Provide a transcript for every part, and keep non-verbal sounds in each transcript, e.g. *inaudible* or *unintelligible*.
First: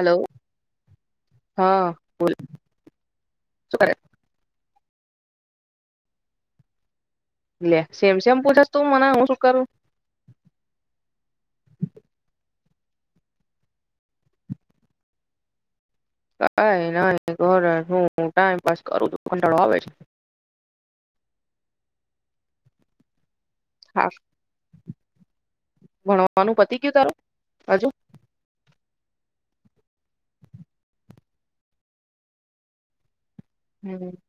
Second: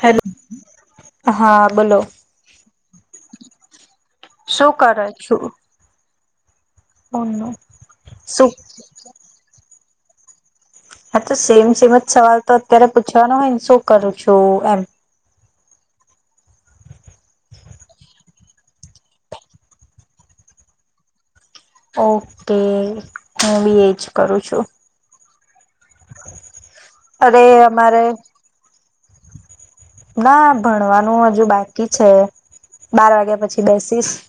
Hello હા બોલો સરે શું કરે છું ઓનું લે સેમ સેમ શું પૂછસ તોું મના હું સુું કરું હા તો સેમ સેમ જ સવાલ તો અત્યારે પૂછવાનો હોયને શું કરું છું એમ કઈ નહી ઘર હું ટાઈમપ કરું છું ખંટાળો આવે છે ઓકે હું બી એ જ હા કરું છું ભણવાનું પતિ ગયું તારું અરે હજુ અમારે ના ભણવાનું હજુ બાકી છે બાર વાગ્યા પછી પ બેસીસ હમ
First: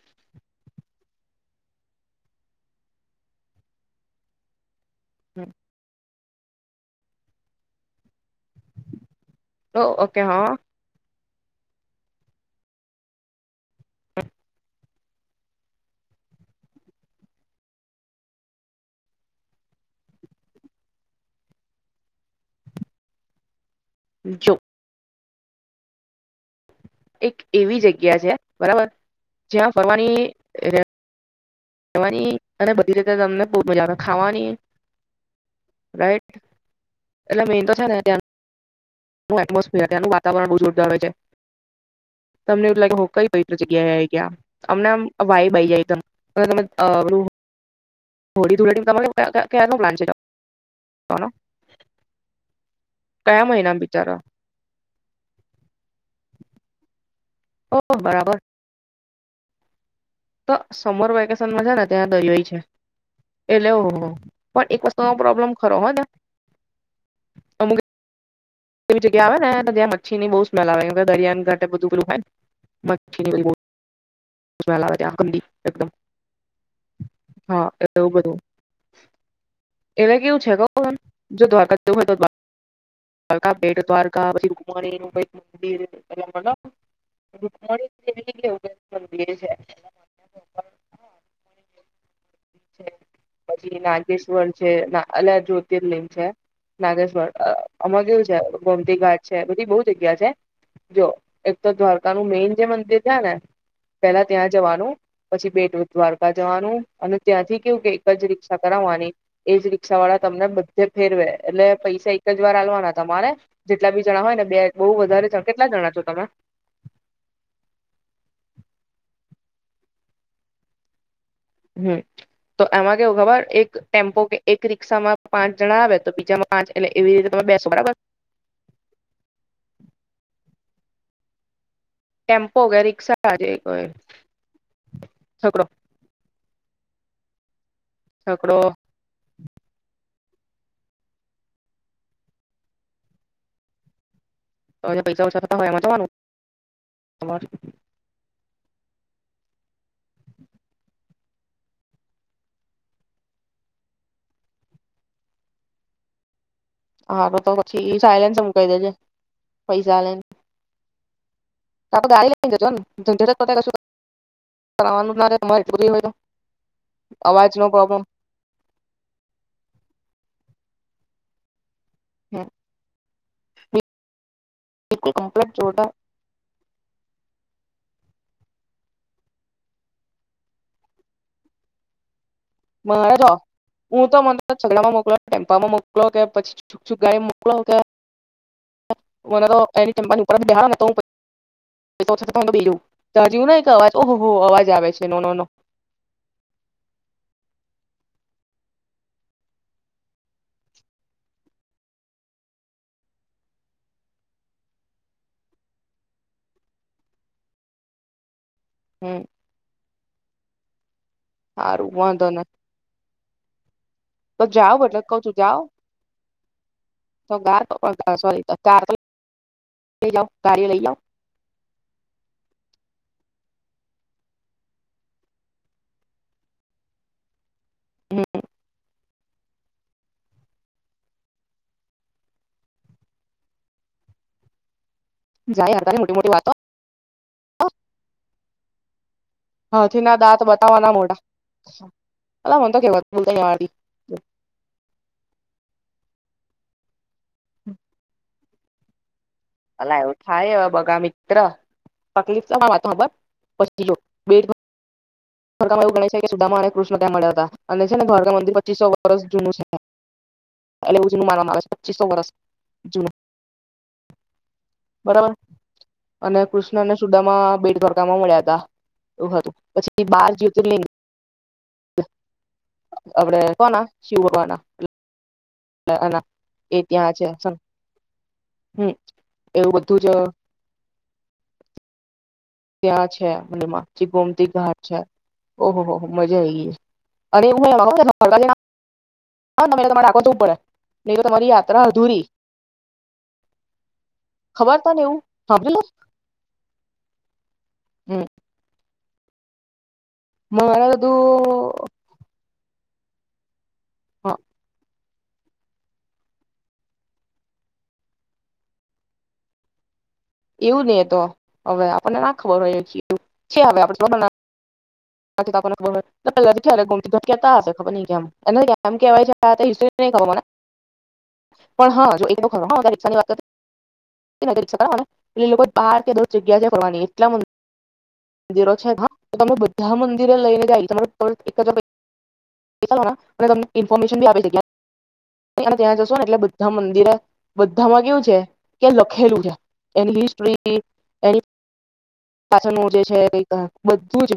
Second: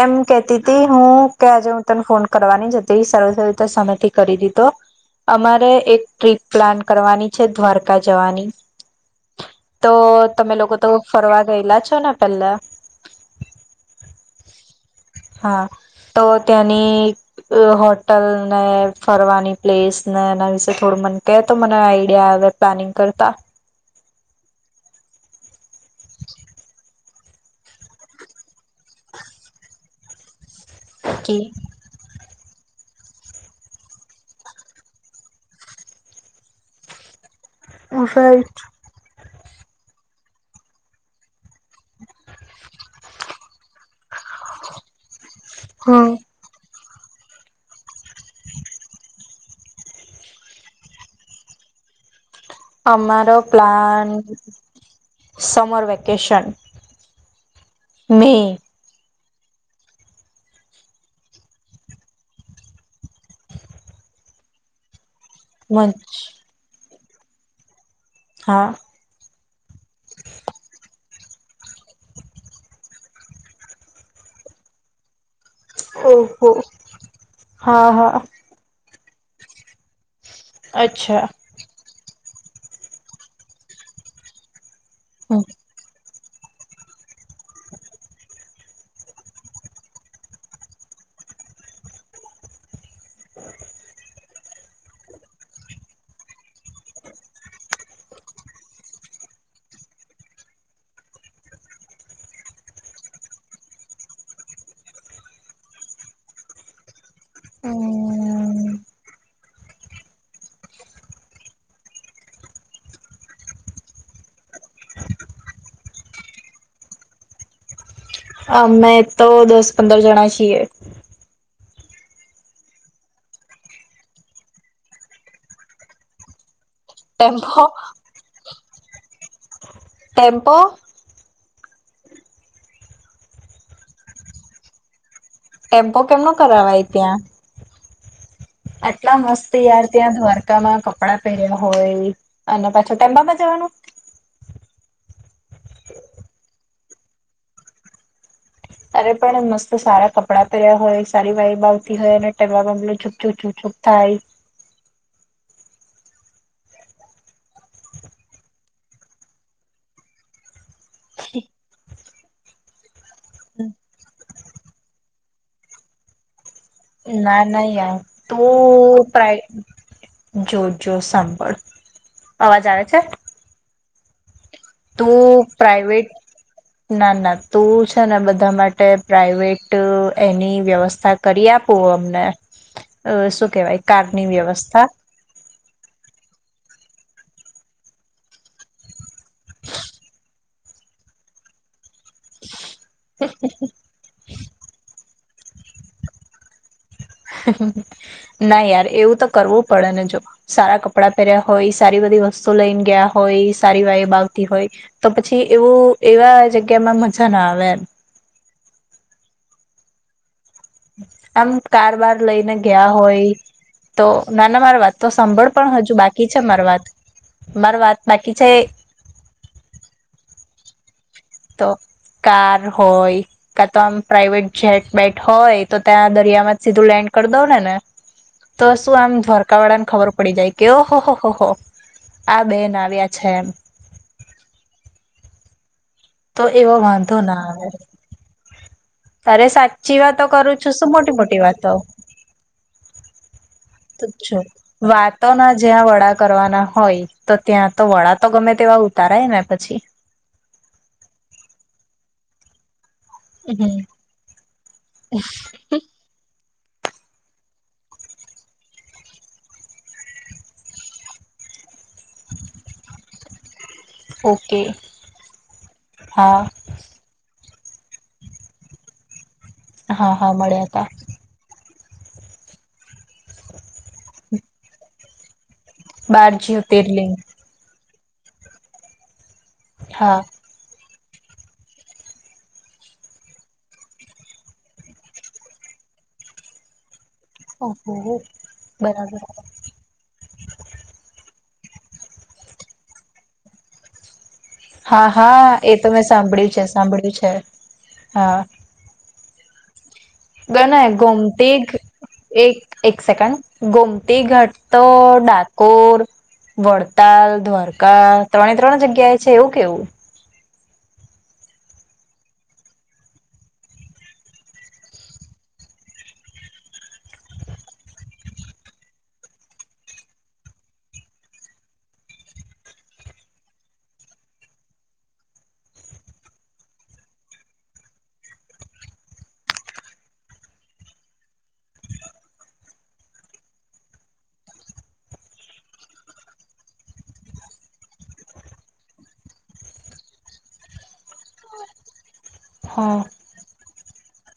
એમ કેતી હતી હું કે આજે હું તને ફોન કરવાની જ હતી સ સમય થી કરી દીધો અમારે એક ટ્રીપ પ્લાન કરવાની છે દ્વારકા જવાની ઓ તો ઓકે હઅ. તમે લોકો તો ફરવા ગયેલા છો ને પેલા? હ *inaudible* હા, તો ત્યાંની હોટલ ને ફરવાની પ્લેસ ને એના વિશે થોડું મને કહે તો મને આઈડિયા આવે પ્લાનિંગ કરતા. જો એક એવી જગ્યા છે બરાબર, જ્યાં ફરવાની કે હવાની અને બધી રીતે તમને બહુ મજા આવે ખાવાની રાઈટ. એટલે મેન તો છે ને ત્યાં રાઈટ ત્યાનું એટમોસફિયર ત્યાનું વાતાવરણ બહુ જોરદાર હોય છે, તમને એવું જ લાગે *unintelligible* કઈ જગ્યાએ આઈ... યા અમને આમ વાઈબ આઈ જાય એકદમ. હા *unintelligible* અ. *unintelligible* હોળી, ધુલેટીમાં તમાર ક્યાં કયાં નો પ્લાન છે તમાર, કોનો? અમારો પ્લાન સમર વેકેશન. ઓહ મે બરાબર. તો સમર વેકેશનમાં છે ને ત્યાં દરિયાઈ છે એટલે ઓહ પણ એક વસ્ત ઉ તો પ્રોબ્લેમ ખરો હો મંચ ત્યાં. *unintelligible* હા એવી જગ્યા આવે ને તો ત્યાં મચ્છીની બહુ સ્મેલ આવે. દરિયાન ઘાટ ત્યાં બધું પેલું હોય ન. મ છીલી વાલી બોટ. સ્મેલ આવે ત્યાં ગંદી. ઓહો હા હા. એમાં કેવું છે કવ એમ અચ્છા જો દ્વારકા જવું હોય તો દ્વાર રકા બેેટ દ્વારકા પછી મહાદેવીનું કંઈ મંદિર એટલે *unintelligible* રુકમણી દેવી કે એવું કંઈ મંદિર છે. પછી નાગેશ્વર છે, અલા જ્યોતિર્લિંગ છે, નાગેશ્વર આમાં કેવું છે ગોમતી ઘાટ છે, બધી બહુ જગ્યા છે. જો એક તો દ્વારકાનું મેઈન જે મંદિર છે ને પેલા ત્યાં જવાનું પછી બેટ દ્વારકા જવાનું અને ત્યાંથી કેવું કે એક બાજ રીક્ષા હમ કરાવવાની એજ રીક્ષા વાળા તમને બધે જ ફેરવે એટલે પૈસા એક જ વાર આલવાના તમારે જેટલા બી જણા હોય ને બે બહુ વધારે જણ કેટલા જણા છો તમે? અમે તો દસ પંદર જણા છીએ. હમ્મ, તો આમાં કેવ ખબર એક ટેમ્પો કે એક રિક્ષામાં પાંચ જણા આવે તો બીજામાં પાંચ એટલે એવી રીતે તમે ટેમ્પો બેસો બરાબર. ટેમ્પો. ટેમ્પો કે રિક્ષા જે હોય. ટેમ્પો કેમનો કરાવાય. ત્યાં છકડો આટલા મસ્ત તયાર ત્યાં દ્વારકામાં કપડા પહેર્યા હોય અને પાછો તેમના બા જવાના. તમે પૈસા ઓછા થતા હોય એમાં જવાનું, તમાર. ત્યારે પણ મસ્ત સારા કપડાં પહેર્યા હોય સારી વાઈબ આવતી હોય અને ટેવા મામલો છૂપછુપ છૂપછૂપ થાય. હા, તો તો પછી સિલેન્સ મુકાઈ દેજે, પૈસા લઈને. તો ઓ ગાડી લઈને જજો એમ ઝંઝટ એ પતાઈ જશું એમ *inaudible* ના ના યાર તું પ્રાય જો જો સાંબળ. અવાજ આવે છે? બિલકુલ તું કમ્પલેટ જોરદાર. પ્રાઈવેટ ના ના તું છે ને બધા માટે પ્રાઈવેટ એની વ્યવસ્થા કરી આપું અમને. મારે જો શું કેહેવાય હું તો કારની મને છગડા વ્યવસ્થા માં મોકલો, ટેમ્પા માં મોક મોકલો કે પછી છૂક છુક ગાડી મોકલો કે મને તો એની ચપાની ઉપર બેહાડો ને તો હું *inaudible* તો તો છતાં એમ બેહ જઉં. તા જેવુનું એક અવાજ ઓ હો હો અવાજ આવે છ તે નો નો નો. ના યાર એવું તો કરવું પડે ને જો સારા કપડાં પહેર્યા હોય સારી બધી વસ્તુ લઈને ગયા હોય સારી વાઈબ આવતી હોય તો પછી એવું એવા જગ્યામાં મજા ના આવે એમ. હમ્મ. આમ કાર બાર વાંધો નઈ લઈને ગયા હોય તો નાના જાવ મારી વાત એટલે તો કઉ છું સાંભળ જાવ પણ હજુ બાકી છે મારી વાત તો ગાર મારી વાત બાકી સોરી છે. કાર તો *unintelligible* લઈ આવ તો કાર હોય કા તો આમ પ્રાઈવેટ જેટ બેટ હોય તો ત્યાં દરિયામાં જ સીધું લેન્ડ કરી દઉ ને ને હમ તો શું આમ ધર કાવડાને ખબર પડી જાય કે ઓહ હો હો હો આ બેન આવ્યા છે. *unintelligible* તો એવો વાં ધો ના આવે. તારે સાચી હાથી ના વાતો દાંત કરું છું બતાવવા શું ના મોટી મોડા મોટી વાતો અલ્લા મન તો કહેવત બોલતા નહીં આવડતી *unintelligible* છ વાતો ના જ્યાં વળા કરવાના હોય તો ત્યાં તો વડા તો ગમે તેવા ઉતારાય ને પછી અલા એવું થાય બગા મિત્ર તકલીફ *unintelligible* મારી વાત તો હામબણ હમ પછીલો બેડ તમે એવું ગણે છે કે સુદામા કૃષ્ણ ત્યાં મળ્યા હતા અને છે ને દ્વારકા મંદિર પચીસો વર્ષ જૂનું છે. એટ માનવામાં આવે છે પચીસો વર્ષ જ. હા. બરાબર અને કૃષ્ણને સુદામા બેટ દ્વારકામાં મળ્યા હતા. એવું હતું. પછી હા બાર હા મળ્યા જ્યોતિર્લિંગ તા આપડે કોના શિવવાના? ટલે આના બાર એ જ્યોતિર્લિંગ ત્યાં છે ચલ. હમ્મ. એવું બધું જ હા ત્યાં છે મનેમાંછી ગોમતી ઘાટ છે. ઓહો હો મજા આઈ ગી. અનેરે ઓહો બરાબર *unintelligible* પડે *unintelligible* અરા અધૂરી. ખબર તને હા એવું હા એ સાંભળેલું તો મેં સાંભળ્યું છે, સાંભળ્યું છે. હમ હા. બને મારે બધું ગોમતી એક એક સેકન્ડ ગોમતી હા ઘાટ તો ડાકોર વડતાલ દ્વારકા ત્રણે ત્રણ જગ્યાએ છે, એવું કેવું. એવું નહી એ તો હવે આપણને ના ખબર હોય એ છેયુ, છે હવે આપન *inaudible* આતી તો આપન ને ખબર હોય *inaudible* કહેતા હશે ખબર નહીં કેમ એને આમ કેવાય છે આ ઇસ્યૂ નહીં ખબર મને પણ જો હા *inaudible* રિક્ષા ની વાત કરતું *inaudible* બધા મંદિરે લઈને જાય ત એક જ તમને *inaudible* ઇન્ફોર્મેશની ત્યાં જશો ને એટલે બધા મંદિરે બધામાં કેવું છે કે લખેલું છે એની હિસ્ટ્રી એની પાછળ નું હા જે છે કઈક બધુંજ.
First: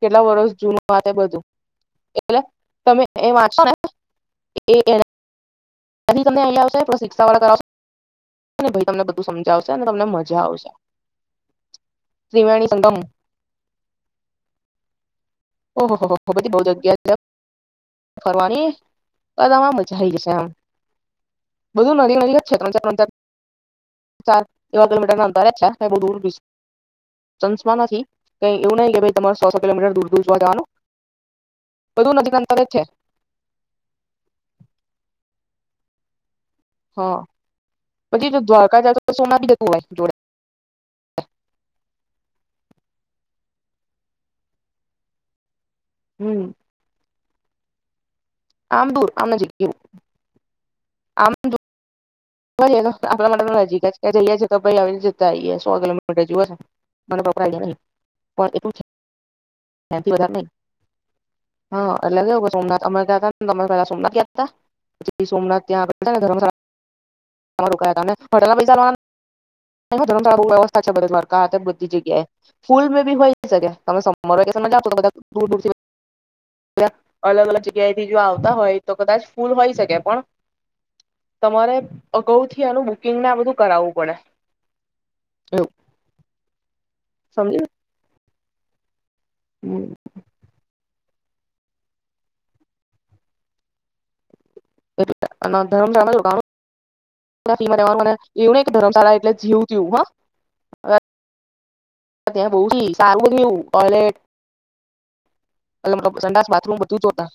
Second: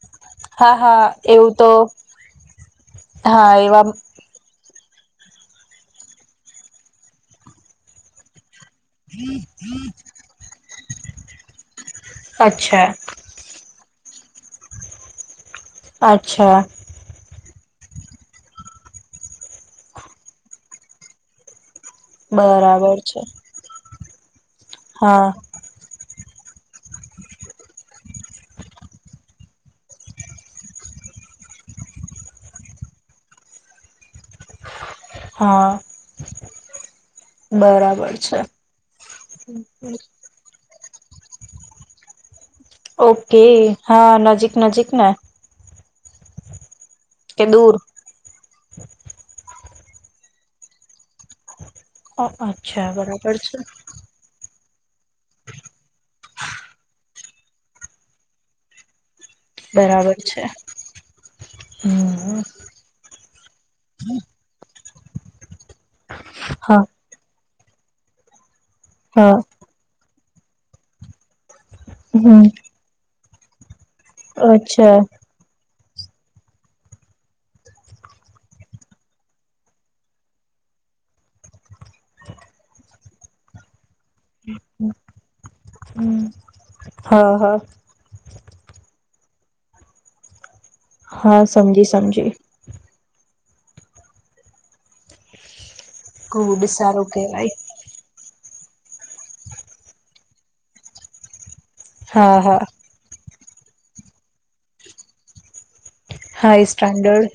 કેટલા વર્ષ હા જૂનું બાતે હા એ બધું એવું તો એટલે તમે એ હા વાંચોને એવા એ એણે કહી તમને *inaudible* આવશો એ શિક્ષા વાળા કરાવશો. અને ભાઈ તમને બધું સમજાવશે અને તમને મજા આવશે. તિવેણી અચ્છા. સંગમ. ઓહ હો હો બધી અચ્છા બહુ જગ્યા ક્યાં ફરવાની એ તામાં મજા આઈ જશે આમ. બધું નદી નદી જ છે ત્રણ ચાર બરાબર અંતર છે ચાલ. હા એવા *inaudible* સંસમાં નથી કઈ એવું નહી કે ભાઈ તમારા સોસો કિલોમીટર દૂર દૂર જોવા જવાનું, બધું નથી કા *unintelligible* હા. હા બરાબર છે. પછી, દ્વારકા જ તોછ સોના બી હોય જોડે. ઓકે હા નજીક નજીક ને હમ્મ. કે દૂર આમ દૂર આમ નજીક *unintelligible* આમ તો *unintelligible* એ અચ્છા તો આપણા બરાબર માટે છે તો નજીક જ એ જલ્યા *unintelligible* તો ભાઈ આવી જતા આઈએ સો કિલોમીટર જેવું હશે મને *unintelligible* આઇડિયા નહીં પણ એટલું તેથી બરાબર વધાર નહિ. છે હા, એટલે હમ કેવું સોમનાથ અમાર ત્યા *unintelligible* પેલા સોમનાથ ગયા હતા પછી સોમનાથ ત્યાં *unintelligible* હા તમારું કયા *unintelligible* તમારા પૈસા હા *unintelligible* *unintelligible* બહુ વ્યવસ્થા છે *unintelligible* જગ્યાએ હમ ફૂલ *unintelligible* હોય સગા તમે સમર વેકેનમાં જાવ તો અચ્છા બધા દૂર દૂર થી *unintelligible* જ્યાં અલગ અલગ જગ્યાથી જો આવતા હોય તો કદાચ ફૂલ હોય શકે પણ તમારે અગાઉથી આનું બુકિંગ ના આ બધું કરાવું હમ્મ, હમ્મ. હા, હા. હમ્મ. હા, સમજી સમજી. એ *inaudible* અના *inaudible* એવું ગુડ સારું કેવાય નહીં કે ધરમશાળા એટલે જીવ થીયુ હા હા ત્યાં હા બહુ જી સારું બન્યું ટોયલેટ એટલે મતલબ સંડાસ હા એ બાથરૂમ બધુ જોરદર. સ્ટાન્ડર્ડ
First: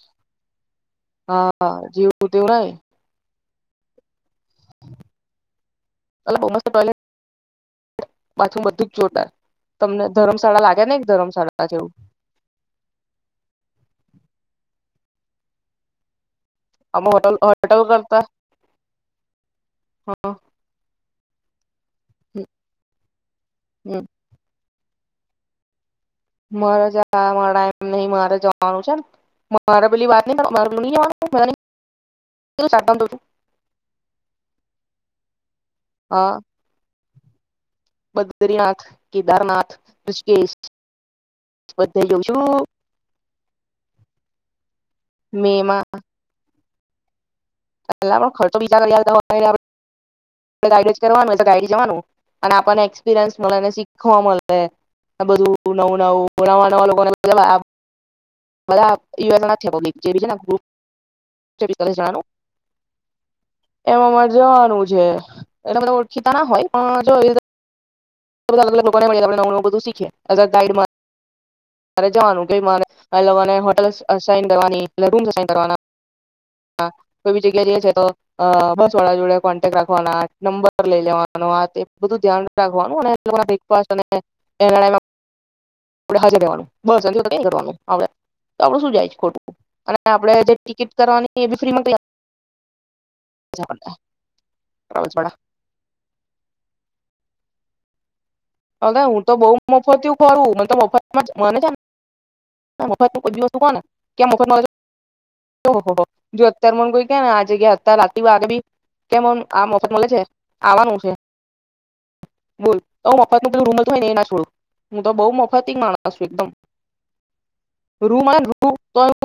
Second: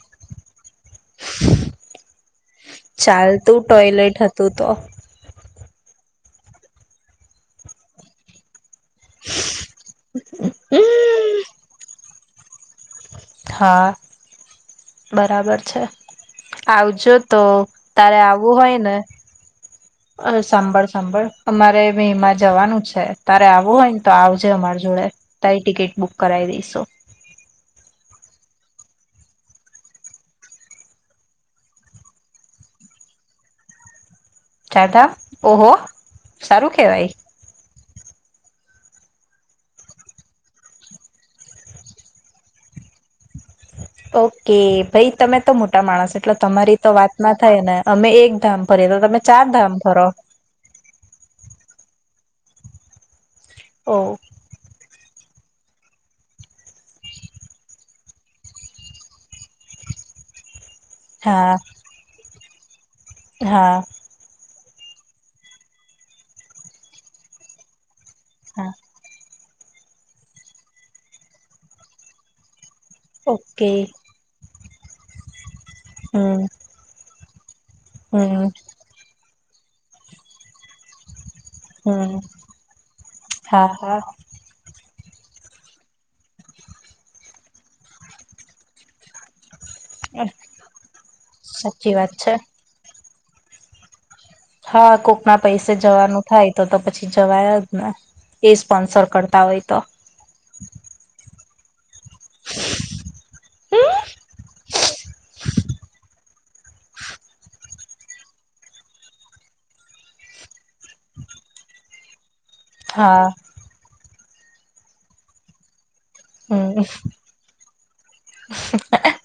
હા, જીવ તું નહીં ચાલતું ટોયલેટ હતું તો અલા બહુ મસ્ત ટોયલેટ, બાથરૂમ બધું જ જોરદાર તમને ધર્મશાળા લાગે ને એક ધર્મશાળા જેવું. હા, બરાબર છે. આવજો આમાં હોટલ તો હોટલ તારે કરતા આવવું હોય ને. હા અરે સાંભળ સાંભળ. અમારે મે એમાં જવાનું છે તારે આવવું હોય ને હમ તો આવજે અમારે જોડે તારી ટિકિટ બુક કરાવી દઈશું મારા જ મારા ટાઈમ નહીં મારે જો મારું જેમ. મારા પેલી વાત નહીં *inaudible* કદા ઓહો સારું કેહેવાય. બદ્રીનાથ, કેદારનાથ, ઋષકેેશ બધું જોવ શું. ઓકે ભાઈ તમે તો મે માં મોટા માણસ એટલે તમારી તો વાત ના થાય ને અમે પેલા પણ એક ખર્ચો ધામ ફરીએ તો તમે ચાર ધામ ફરો. *inaudible* કરવા તો ગડી જવાનું અને આપણને એક્સપિરયન્સ બધા ને ઓ શીખવા મલેે. બધું નવું નવું નવા નવા લોકોને *inaudible* બધા *inaudible* હા *inaudible* હા એમાં મારે જવાનું જે એનું મનું *inaudible* ના હોય પણ જો એ હા *inaudible* બધું શીખે એટલે ગાઈડ માં મારે જવાનું કે મારે એ લોકો ને ઓકે હોટલ અ સાઇન કરવાની *inaudible* શાઇન કરવાના. હમ્મ. હા કો જગ્યા જઈ છે તો અહ બસ વાળા જોડે કોન્ટેક્ટ રાખવાના નંબર લઈ લેવા હમ બધું ધ્યાન રાખવાનું *inaudible* હા હા એટલે હાજર રહેવાનું બસ ક કરવાનું આપડ શું જાય ખોટું. અને આપડે જે ટિકિટ કરવાની સાચી વાત છે. જવાને હા કોકના પૈસે જવાનું થાય તો તો પછી જવાય જ ને. એ અલે સ્પોન્સર હું તો કરતા બઉ હોય મફતિયું ફરું મને તો મફતમાં જ મને તો આમ મફત માં કોઈ ભી વસ્તુ કો ને કે આ મફત માં લઈ જાઓ ઓ હો હો જો અત્યારે મને કોઈ ક ને આ જગ્યા અત્યારે રાતીગ બી કે આ મફત મળે છે આવાનું છે બોલ તો હું હા મફત નું રૂમ મલતું હોય ને એમાં સોઉ. હું તો બઉુ મોફતી માણ ણસ છું એકદમ. હમ રૂમ મળે તો રૂમ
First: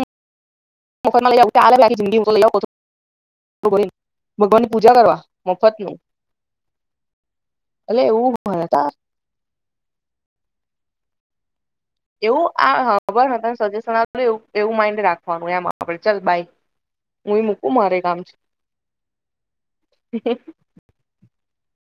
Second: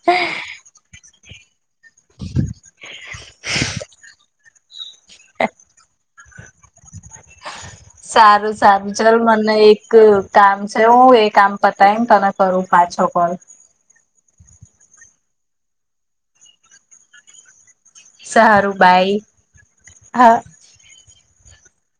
મફત માં લઈ તારે લ જિંદગી *inaudible* ભગવાન ની પૂજા કરવા મફત નું. સારું સારું ચાલ મને એક અહ કામ છે હું એ કામ પતાયને તને એવું કરું આ પાછો ખબર કોલ તને સજેશન આપ એવું એવું માઇડ રાખવાનું એમ આપડે ચાલ બાય. હું એ મુક સારું બાઈ હા.